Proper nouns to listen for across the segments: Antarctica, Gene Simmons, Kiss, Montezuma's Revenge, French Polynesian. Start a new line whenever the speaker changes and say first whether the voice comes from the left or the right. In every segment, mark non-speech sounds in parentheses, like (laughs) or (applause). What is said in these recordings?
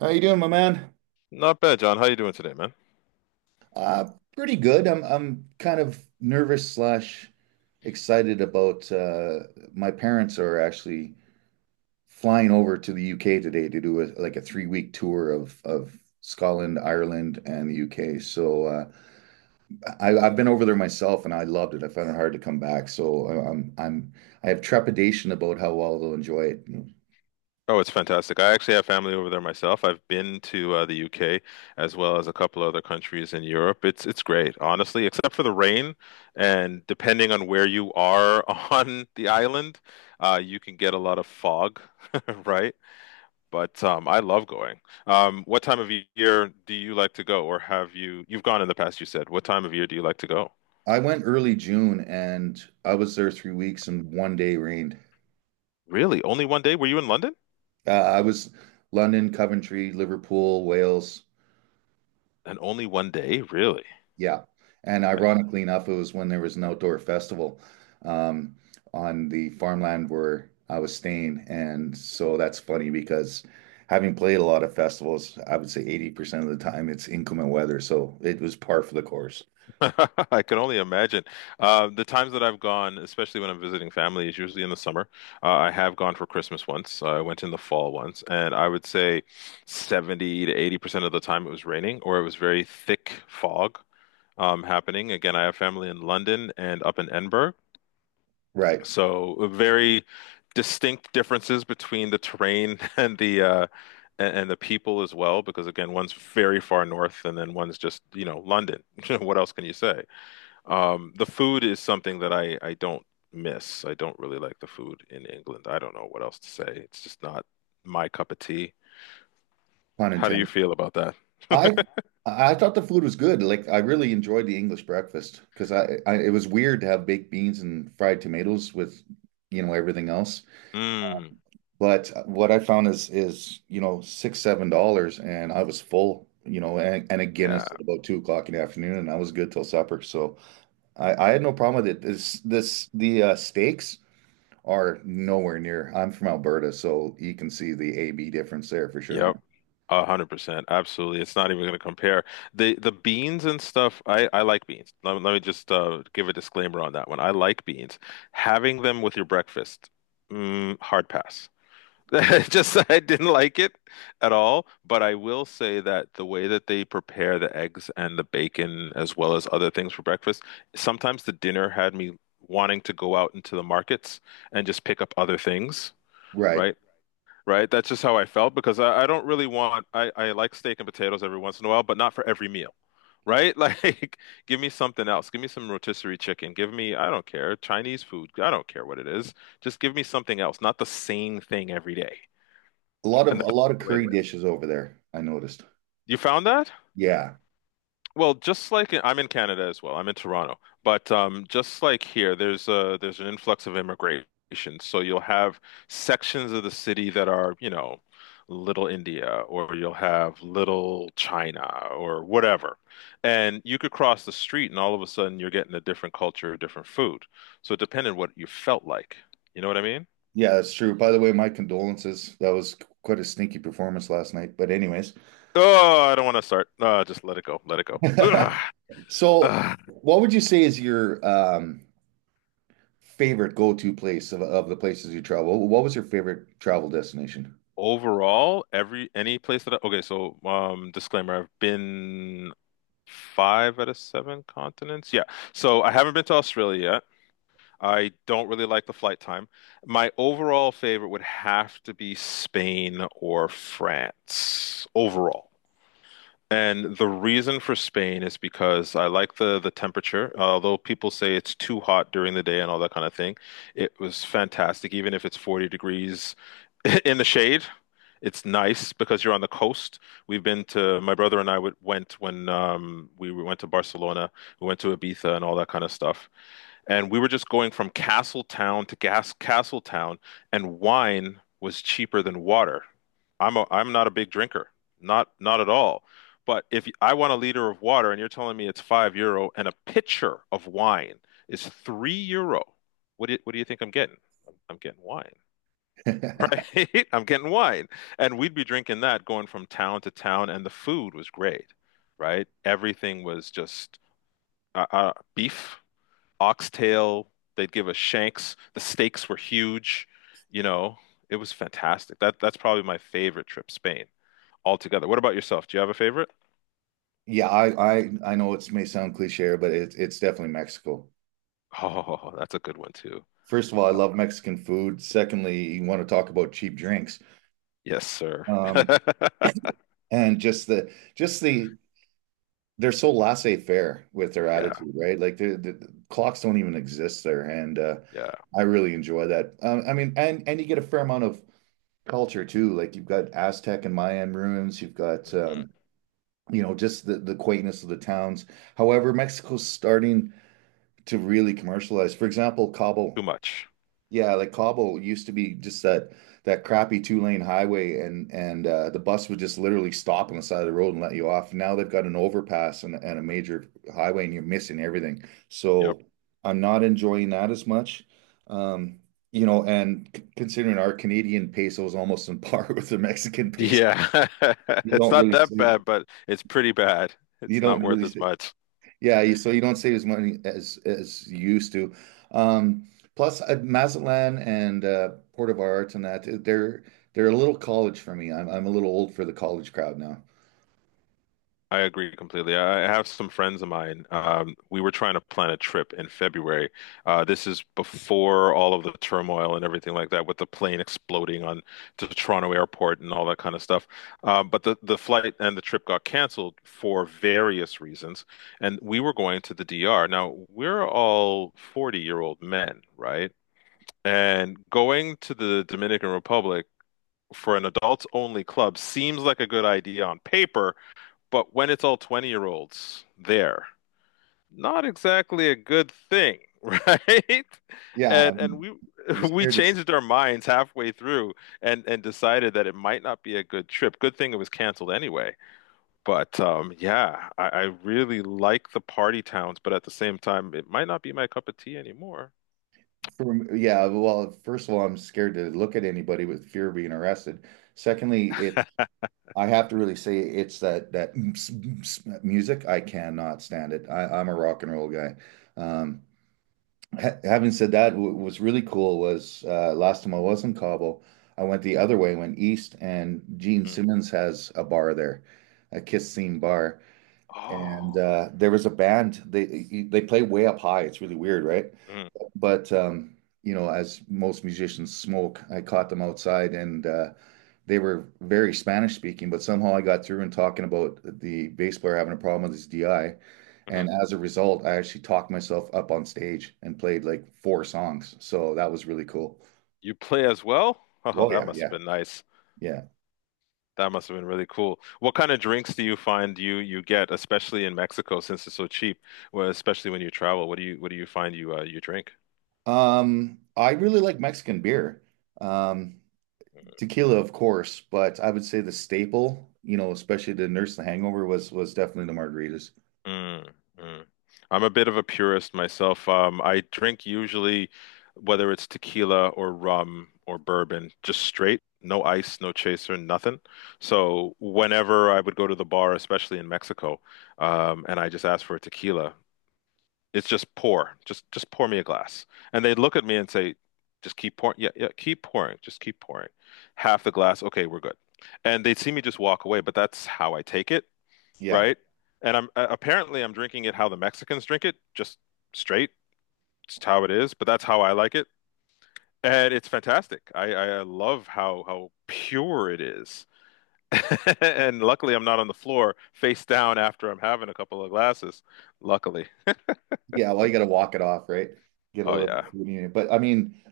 right: How you doing, my man?
left: Not bad, John. How you doing today, man?
right: Uh, Pretty good. I'm kind of nervous slash excited about my parents are actually flying over to the UK today to do a like a 3 week tour of Scotland, Ireland, and the UK. So I've been over there myself and I loved it. I found it hard to come back. So I I have trepidation about how well they'll enjoy it.
left: Oh, it's fantastic. I actually have family over there myself. I've been to the UK as well as a couple other countries in Europe. It's great, honestly, except for the rain. And depending on where you are (laughs) on the island, you can get a lot of fog, (laughs) right? But I love going. What time of year do you like to go, or have you you've gone in the past, you said. What time of year do you like to go?
right: I went early June and I was there 3 weeks and one day rained.
left: Really? Only 1 day? Were you in London?
right: I was London, Coventry, Liverpool, Wales.
left: And only 1 day? Really?
right: Yeah. And ironically enough, it was when there was an outdoor festival um, on the farmland where I was staying. And so that's funny because having played a lot of festivals, I would say 80% of the time it's inclement weather. So it was par for the course.
left: (laughs) I can only imagine. The times that I've gone, especially when I'm visiting family, is usually in the summer. I have gone for Christmas once. I went in the fall once, and I would say 70 to 80% of the time it was raining or it was very thick fog happening. Again, I have family in London and up in Edinburgh,
right: Right.
left: so very distinct differences between the terrain (laughs) and the and the people as well, because again, one's very far north, and then one's just, you know, London. (laughs) What else can you say? The food is something that I don't miss. I don't really like the food in England. I don't know what else to say. It's just not my cup of tea.
right: Pun
left: How do you
right: intended.
left: feel about that?
right: I
left: (laughs)
right: I thought the food was good. Like I really enjoyed the English breakfast because I, it was weird to have baked beans and fried tomatoes with, you know, everything else.
left: Mm,
right: But what I found is you know six seven dollars, and I was full. You know, and a Guinness
left: yeah.
right: at about 2 o'clock in the afternoon, and I was good till supper. So I had no problem with it. This the steaks are nowhere near. I'm from Alberta, so you can see the AB difference there for
left: Yep.
right: sure.
left: 100%. Absolutely. It's not even going to compare. The beans and stuff, I like beans. Let me just give a disclaimer on that one. I like beans. Having them with your breakfast, hard pass. (laughs) Just I didn't like it at all, but I will say that the way that they prepare the eggs and the bacon as well as other things for breakfast, sometimes the dinner had me wanting to go out into the markets and just pick up other things,
right: Right.
left: right? Right? That's just how I felt because I don't really want I like steak and potatoes every once in a while, but not for every meal. Right? (laughs) Like, give me something else. Give me some rotisserie chicken. Give me, I don't care, Chinese food. I don't care what it is. Just give me something else, not the same thing every day. And
right: A
left: that's
right: lot of
left: the way it
right: curry
left: is.
right: dishes over there, I noticed.
left: You found that?
right: Yeah.
left: Well, just like I'm in Canada as well. I'm in Toronto, but just like here, there's an influx of immigration. So you'll have sections of the city that are, you know, Little India, or you'll have Little China, or whatever. And you could cross the street, and all of a sudden you're getting a different culture, different food. So it depended what you felt like. You know what I mean?
right: Yeah, that's true. By the way, my condolences. That was quite a stinky performance last night. But anyways.
left: Oh, I don't want to start. Just let it go. Let it go. Ugh.
right: (laughs) So,
left: Ugh.
right: what would you say is your favorite go-to place of the places you travel? What was your favorite travel destination?
left: Overall, every any place that I, okay, so disclaimer, I've been five out of seven continents. Yeah. So I haven't been to Australia yet. I don't really like the flight time. My overall favorite would have to be Spain or France overall. And the reason for Spain is because I like the temperature. Although people say it's too hot during the day and all that kind of thing, it was fantastic. Even if it's 40 degrees (laughs) in the shade, it's nice because you're on the coast. We've been to my brother and I would, went when we went to Barcelona. We went to Ibiza and all that kind of stuff and we were just going from castle town to gas castle town, and wine was cheaper than water. I'm not a big drinker, not at all. But if I want a liter of water and you're telling me it's €5 and a pitcher of wine is €3, what do you think I'm getting? I'm getting wine, (laughs)
right: (laughs)
left: right? I'm getting wine, and we'd be drinking that going from town to town, and the food was great, right? Everything was just beef oxtail. They'd give us shanks. The steaks were huge. You know, it was fantastic. That's probably my favorite trip, Spain, altogether. What about yourself? Do you have a favorite? (laughs)
right: Yeah, I know it may sound cliche, but it's definitely Mexico.
left: Oh, that's a good one too.
right: First of all, I
left: Uh,
right: love Mexican food. Secondly, you want to talk about cheap drinks.
left: Yes, sir.
right: Um,
left: (laughs)
right: and just the they're so laissez-faire with their
left: Yeah,
right: attitude, right? Like the clocks don't even exist there, and
left: yeah.
right: I really enjoy that. I mean, and you get a fair amount of culture too. Like you've got Aztec and Mayan ruins, you've got
left: Hmm.
right: you know, just the quaintness of the towns. However, Mexico's starting to really commercialize. For example,
left: Too
right: Cabo,
left: much.
right: yeah, like Cobble used to be just that that crappy two-lane highway, and the bus would just literally stop on the side of the road and let you off. Now they've got an overpass and a major highway, and you're missing everything.
left: Yep.
right: So I'm not enjoying that as much, um, you know. Considering our Canadian peso is almost on par (laughs) with the Mexican peso,
left: Yeah. (laughs)
right: you
left: It's
right: don't
left: not
right: really
left: that
right: see
left: bad, but it's pretty bad.
right: you
left: It's not
right: don't
left: worth
right: really
left: as
right: see,
left: much.
right: yeah, you- so you don't save as money as you used to. Um, plus, Mazatlan and Port of Arts and that they're a little college for me. I'm a little old for the college crowd now.
left: I agree completely. I have some friends of mine. We were trying to plan a trip in February. This is before all of the turmoil and everything like that, with the plane exploding on to the Toronto airport and all that kind of stuff. But the flight and the trip got canceled for various reasons. And we were going to the DR. Now, we're all 40-year-old men, right? And going to the Dominican Republic for an adults-only club seems like a good idea on paper but when it's all 20-year-olds there, not exactly a good thing, (laughs) right?
right: Yeah,
left: And
right: I'm,
left: we
right: you are
left: (laughs) we
right: scared to s-
left: changed our minds halfway through and decided that it might not be a good trip. Good thing it was canceled anyway. But yeah, I really like the party towns, but at the same time, it might not be my cup of tea anymore.
right: for yeah. Well, first of all, I'm scared to look at anybody with fear of being arrested. Secondly, it I have to really say it's that (tsk) music. I cannot stand it. I'm a rock and roll guy. Um, Having said that, what's really cool was last time I was in Cabo, I went the other way, went east, and Gene
left: Mm.
right: Simmons has a bar there, a Kiss themed bar, and
left: Oh,
right: there was a band. They play way up high. It's really weird, right?
left: mm,
right: But you know, as most musicians smoke, I caught them outside, and they were very Spanish speaking, but somehow I got through and talking about the bass player having a problem with his DI.
left: mhm.
right: And as a result, I actually talked myself up on stage and played like four songs. So that was really cool.
left: You play as well? (laughs) Oh,
right: Oh,
left: that
right: yeah,
left: must have
right: yeah,
left: been nice.
right: yeah.
left: That must have been really cool. What kind of drinks do you find you get, especially in Mexico, since it's so cheap? Well, especially when you travel, what do you find you you drink?
right: I really like Mexican beer. Um, Tequila, of course, but I would say the staple, you know, especially to nurse the hangover was definitely the margaritas.
left: Mm, mm. I'm a bit of a purist myself. I drink usually whether it's tequila or rum or bourbon, just straight, no ice, no chaser, nothing. So whenever I would go to the bar, especially in Mexico, and I just asked for a tequila, it's just pour. Just pour me a glass. And they'd look at me and say, just keep pouring. Yeah, yeah, keep pouring. Just keep pouring. Half the glass. Okay, we're good. And they'd see me just walk away, but that's how I take it,
right: Yeah.
left: right? And I'm apparently I'm drinking it how the Mexicans drink it, just straight. It's how it is, but that's how I like it. And it's fantastic. I love how pure it is. (laughs) And luckily I'm not on the floor face down after I'm having a couple of glasses. Luckily.
right: Yeah, well, you got to walk it off, right? Get a
left: Oh
right: little bit
left: yeah,
right: of food in it. But I mean,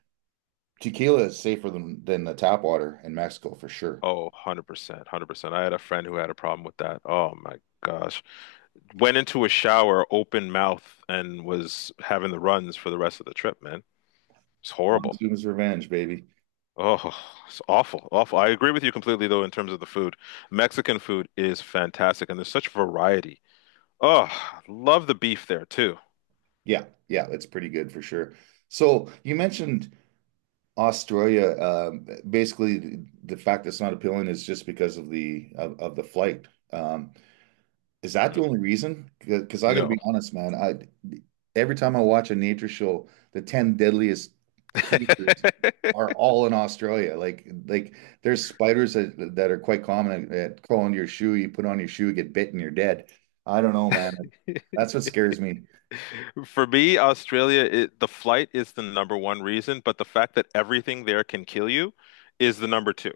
right: Tequila is safer than the tap water in Mexico for sure.
left: oh, 100%, 100%. I had a friend who had a problem with that. Oh my gosh. Went into a shower open mouth and was having the runs for the rest of the trip, man. It's horrible.
right: Montezuma's Revenge, baby.
left: Oh, it's awful, awful. I agree with you completely though in terms of the food. Mexican food is fantastic and there's such variety. Oh, love the beef there too.
right: Yeah, yeah, it's pretty good for sure. So you mentioned Australia. Basically, the fact that it's not appealing is just because of the of the flight. Um, Is that the
left: Mhm.
right: only reason? Because I got to
left: No.
right: be honest, man. I every time I watch a nature show, the 10 deadliest creatures are
left: (laughs)
right: all in Australia. Like there's spiders that are quite common that crawl into your shoe. You put on your shoe, get bitten, you're dead. I don't know, man. That's what scares me.
left: For me, Australia, the flight is the number one reason, but the fact that everything there can kill you is the number two.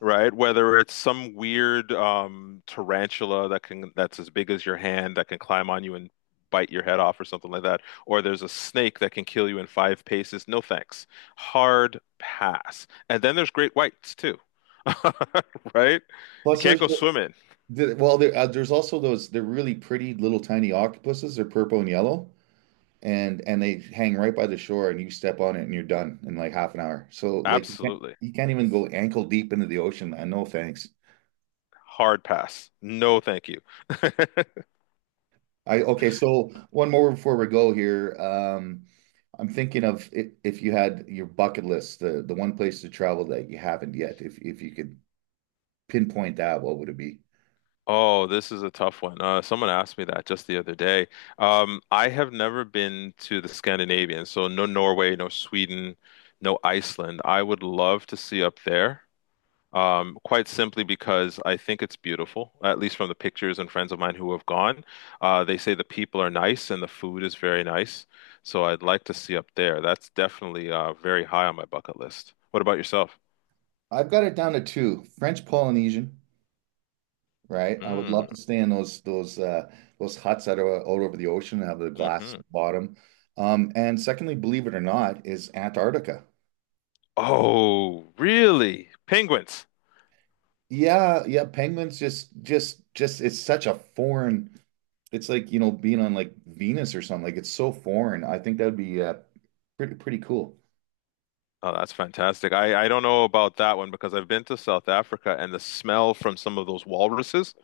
left: Right? Whether it's some weird tarantula that's as big as your hand that can climb on you and bite your head off or something like that, or there's a snake that can kill you in five paces. No thanks. Hard pass. And then there's great whites too, (laughs) right? You
right: Plus,
left: can't
right: there's,
left: go swimming.
right: well, there's also those. They're really pretty little tiny octopuses. They're purple and yellow. And they hang right by the shore and you step on it and you're done in like half an hour. So like you can't
left: Absolutely.
right: you can't even go ankle deep into the ocean, man. No thanks.
left: Hard pass. No, thank you. (laughs)
right: I okay, so one more before we go here. I'm thinking of if you had your bucket list, the one place to travel that you haven't yet, if you could pinpoint that, what would it be?
left: Oh, this is a tough one. Someone asked me that just the other day. I have never been to the Scandinavian, so no Norway, no Sweden, no Iceland. I would love to see up there, quite simply because I think it's beautiful, at least from the pictures and friends of mine who have gone. They say the people are nice and the food is very nice, so I'd like to see up there. That's definitely very high on my bucket list. What about yourself?
right: I've got it down to two, French Polynesian, right? I would love
left: Mm,
right: to stay in those huts that are out over the ocean and have the glass
left: hmm.
right: bottom. And secondly, believe it or not, is Antarctica.
left: Oh, really? Penguins.
right: Yeah, yeah, penguins just it's such a foreign. It's like, you know, being on like Venus or something. Like it's so foreign. I think that would be pretty cool.
left: Oh, that's fantastic. I don't know about that one because I've been to South Africa and the smell from some of those walruses,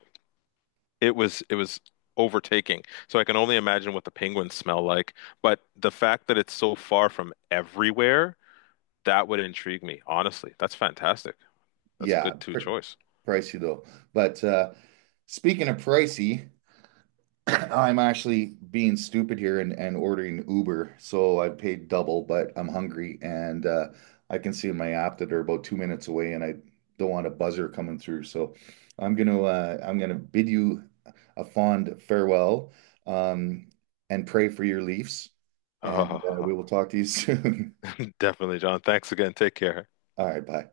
left: it was overtaking. So I can only imagine what the penguins smell like. But the fact that it's so far from everywhere, that would intrigue me, honestly. That's fantastic. That's a
right: Yeah,
left: good two
right: pr
left: choice.
right: pricey though. But speaking of pricey. (coughs) (clears throat) I'm actually being stupid here and ordering Uber. So I paid double, but I'm hungry and I can see in my app that they're about 2 minutes away and I don't want a buzzer coming through. So I'm gonna bid you a fond farewell, um, and pray for your Leafs. And we will talk to you (laughs) soon.
left: (laughs) Definitely, John. Thanks again. Take care.
right: All right, bye.